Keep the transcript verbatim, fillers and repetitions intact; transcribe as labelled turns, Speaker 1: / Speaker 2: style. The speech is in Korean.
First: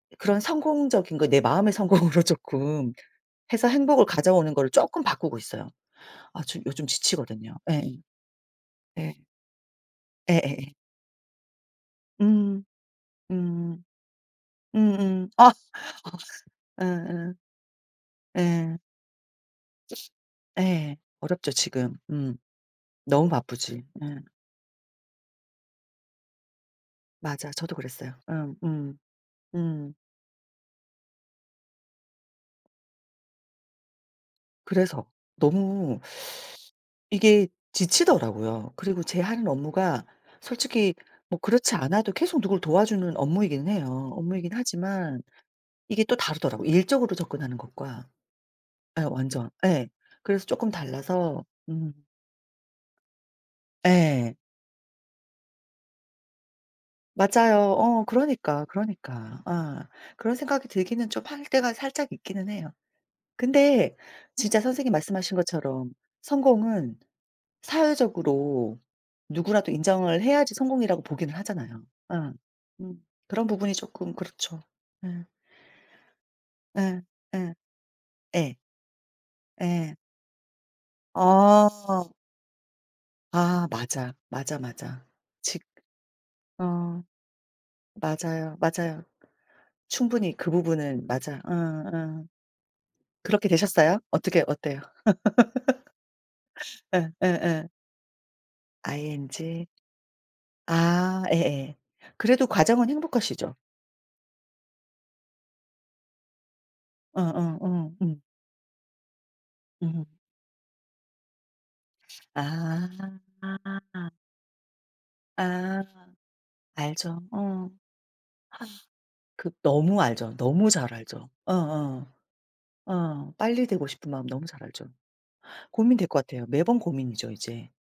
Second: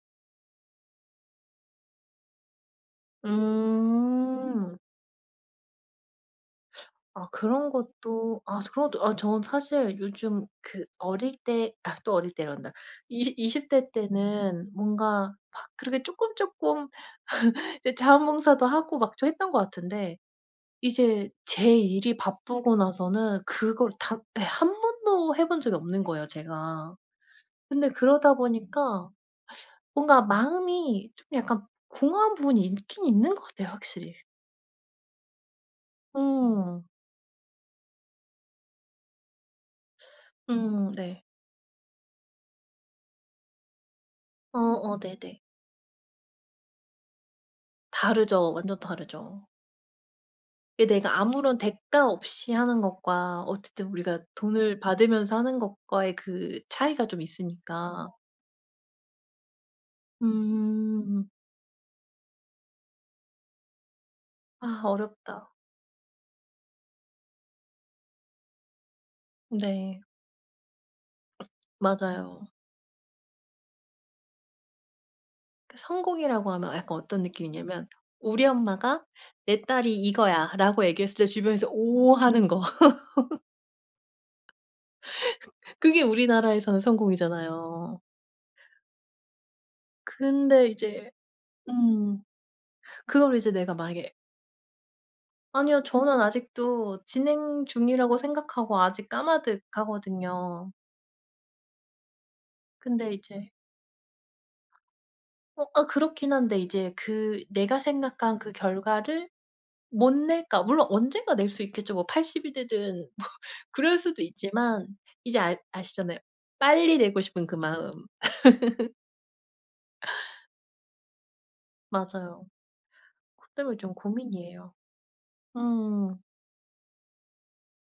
Speaker 1: 그런 성공적인 거 내 마음의 성공으로 쪼끔 해서 행복을 가져오는 거로
Speaker 2: 음.
Speaker 1: 쪼끔 바꾸고 있어요. 아 저 요즘
Speaker 2: 아
Speaker 1: 지치거든요.
Speaker 2: 그런
Speaker 1: 예.
Speaker 2: 것도 아 그런 것도
Speaker 1: 예.
Speaker 2: 아 저는 사실 요즘
Speaker 1: 예예예.
Speaker 2: 그 어릴 때 아 또 어릴
Speaker 1: 음.
Speaker 2: 때란다. 이시 이십
Speaker 1: 음.
Speaker 2: 대 때는
Speaker 1: 음음.
Speaker 2: 뭔가
Speaker 1: 아
Speaker 2: 막 그렇게 쪼끔, 쪼끔
Speaker 1: 예예.
Speaker 2: 이제 자원봉사도
Speaker 1: 예.
Speaker 2: 하고 막 좀 했던 것 같은데
Speaker 1: 예.
Speaker 2: 이제
Speaker 1: 어렵죠
Speaker 2: 제
Speaker 1: 지금.
Speaker 2: 일이
Speaker 1: 음.
Speaker 2: 바쁘고
Speaker 1: 너무
Speaker 2: 나서는
Speaker 1: 바쁘지.
Speaker 2: 그걸
Speaker 1: 예.
Speaker 2: 다 예 한 번도 해 본 적이 없는 거예요, 제가.
Speaker 1: 맞아. 저도
Speaker 2: 근데
Speaker 1: 그랬어요.
Speaker 2: 그러다
Speaker 1: 음 음.
Speaker 2: 보니까
Speaker 1: 음.
Speaker 2: 뭔가 마음이 좀 약간 공허한 부분이 있긴 있는 것 같아요, 확실히.
Speaker 1: 그래서. 너무
Speaker 2: 음.
Speaker 1: 이게 지치더라고요. 그리고 제 하는 업무가
Speaker 2: 음
Speaker 1: 솔직히
Speaker 2: 네.
Speaker 1: 뭐 그렇지 않아도 계속 누굴 도와주는 업무이기는 해요. 업무이긴
Speaker 2: 어 어
Speaker 1: 하지만
Speaker 2: 네네.
Speaker 1: 이게 또 다르더라고요. 일적으로 접근하는 것과
Speaker 2: 다르죠. 완전
Speaker 1: 예
Speaker 2: 다르죠.
Speaker 1: 완전 예. 그래서 쪼끔
Speaker 2: 이게 내가
Speaker 1: 달라서
Speaker 2: 아무런
Speaker 1: 음.
Speaker 2: 대가 없이 하는 것과 어쨌든 우리가
Speaker 1: 예.
Speaker 2: 돈을 받으면서 하는 것과의 그 차이가 좀
Speaker 1: 맞아요. 어
Speaker 2: 있으니까.
Speaker 1: 그러니까, 그러니까. 아. 그런 생각이 들기는 좀
Speaker 2: 음.
Speaker 1: 할 때가 살짝 있기는 해요. 근데 진짜
Speaker 2: 아
Speaker 1: 선생님 말씀하신
Speaker 2: 어렵다.
Speaker 1: 것처럼 성공은 사회적으로 누구라도
Speaker 2: 네.
Speaker 1: 인정을 해야지 성공이라고 보기는 하잖아요. 어
Speaker 2: 맞아요.
Speaker 1: 음 그런 부분이 쪼끔 그렇죠. 예.
Speaker 2: 그 성공이라고 하면 약간
Speaker 1: 예.
Speaker 2: 어떤
Speaker 1: 예.
Speaker 2: 느낌이냐면 우리
Speaker 1: 예.
Speaker 2: 엄마가 "내 딸이
Speaker 1: 예.
Speaker 2: 이거야."라고 얘기했을 때 주변에서
Speaker 1: 아.
Speaker 2: "오." 하는 거
Speaker 1: 아 맞아. 맞아, 맞아. 직
Speaker 2: 그게 우리나라에서는
Speaker 1: 어.
Speaker 2: 성공이잖아요.
Speaker 1: 맞아요, 맞아요. 충분히 그
Speaker 2: 근데
Speaker 1: 부분은
Speaker 2: 이제
Speaker 1: 맞아. 어
Speaker 2: 음.
Speaker 1: 어.
Speaker 2: 그거를
Speaker 1: 그렇게
Speaker 2: 이제 내가
Speaker 1: 되셨어요?
Speaker 2: 만약에
Speaker 1: 어떻게 어때요?
Speaker 2: 아니요. 저는 아직도
Speaker 1: 예
Speaker 2: 진행
Speaker 1: 예예.
Speaker 2: 중이라고 생각하고 아직
Speaker 1: ing.
Speaker 2: 까마득하거든요.
Speaker 1: 아 예예. 그래도 과정은
Speaker 2: 근데 이제
Speaker 1: 행복하시죠?
Speaker 2: 어 아 그렇긴 한데 이제
Speaker 1: 어 어
Speaker 2: 그 내가
Speaker 1: 어 음.
Speaker 2: 생각한 그 결과를
Speaker 1: 음.
Speaker 2: 못 낼까 물론 언젠가 낼 수 있겠죠. 뭐 팔십 이
Speaker 1: 아.
Speaker 2: 되든 뭐 그럴
Speaker 1: 아아아.
Speaker 2: 수도 있지만 이제 알
Speaker 1: 아.
Speaker 2: 아시잖아요, 빨리
Speaker 1: 알죠.
Speaker 2: 내고 싶은 그
Speaker 1: 어.
Speaker 2: 마음.
Speaker 1: 그 너무 알죠. 너무 잘 알죠. 어어.
Speaker 2: 맞아요.
Speaker 1: 어.
Speaker 2: 그것
Speaker 1: 빨리
Speaker 2: 때문에
Speaker 1: 되고
Speaker 2: 좀
Speaker 1: 싶은 마음 너무 잘
Speaker 2: 고민이에요.
Speaker 1: 알죠. 고민될
Speaker 2: 음.
Speaker 1: 것 같아요. 매번 고민이죠, 이제.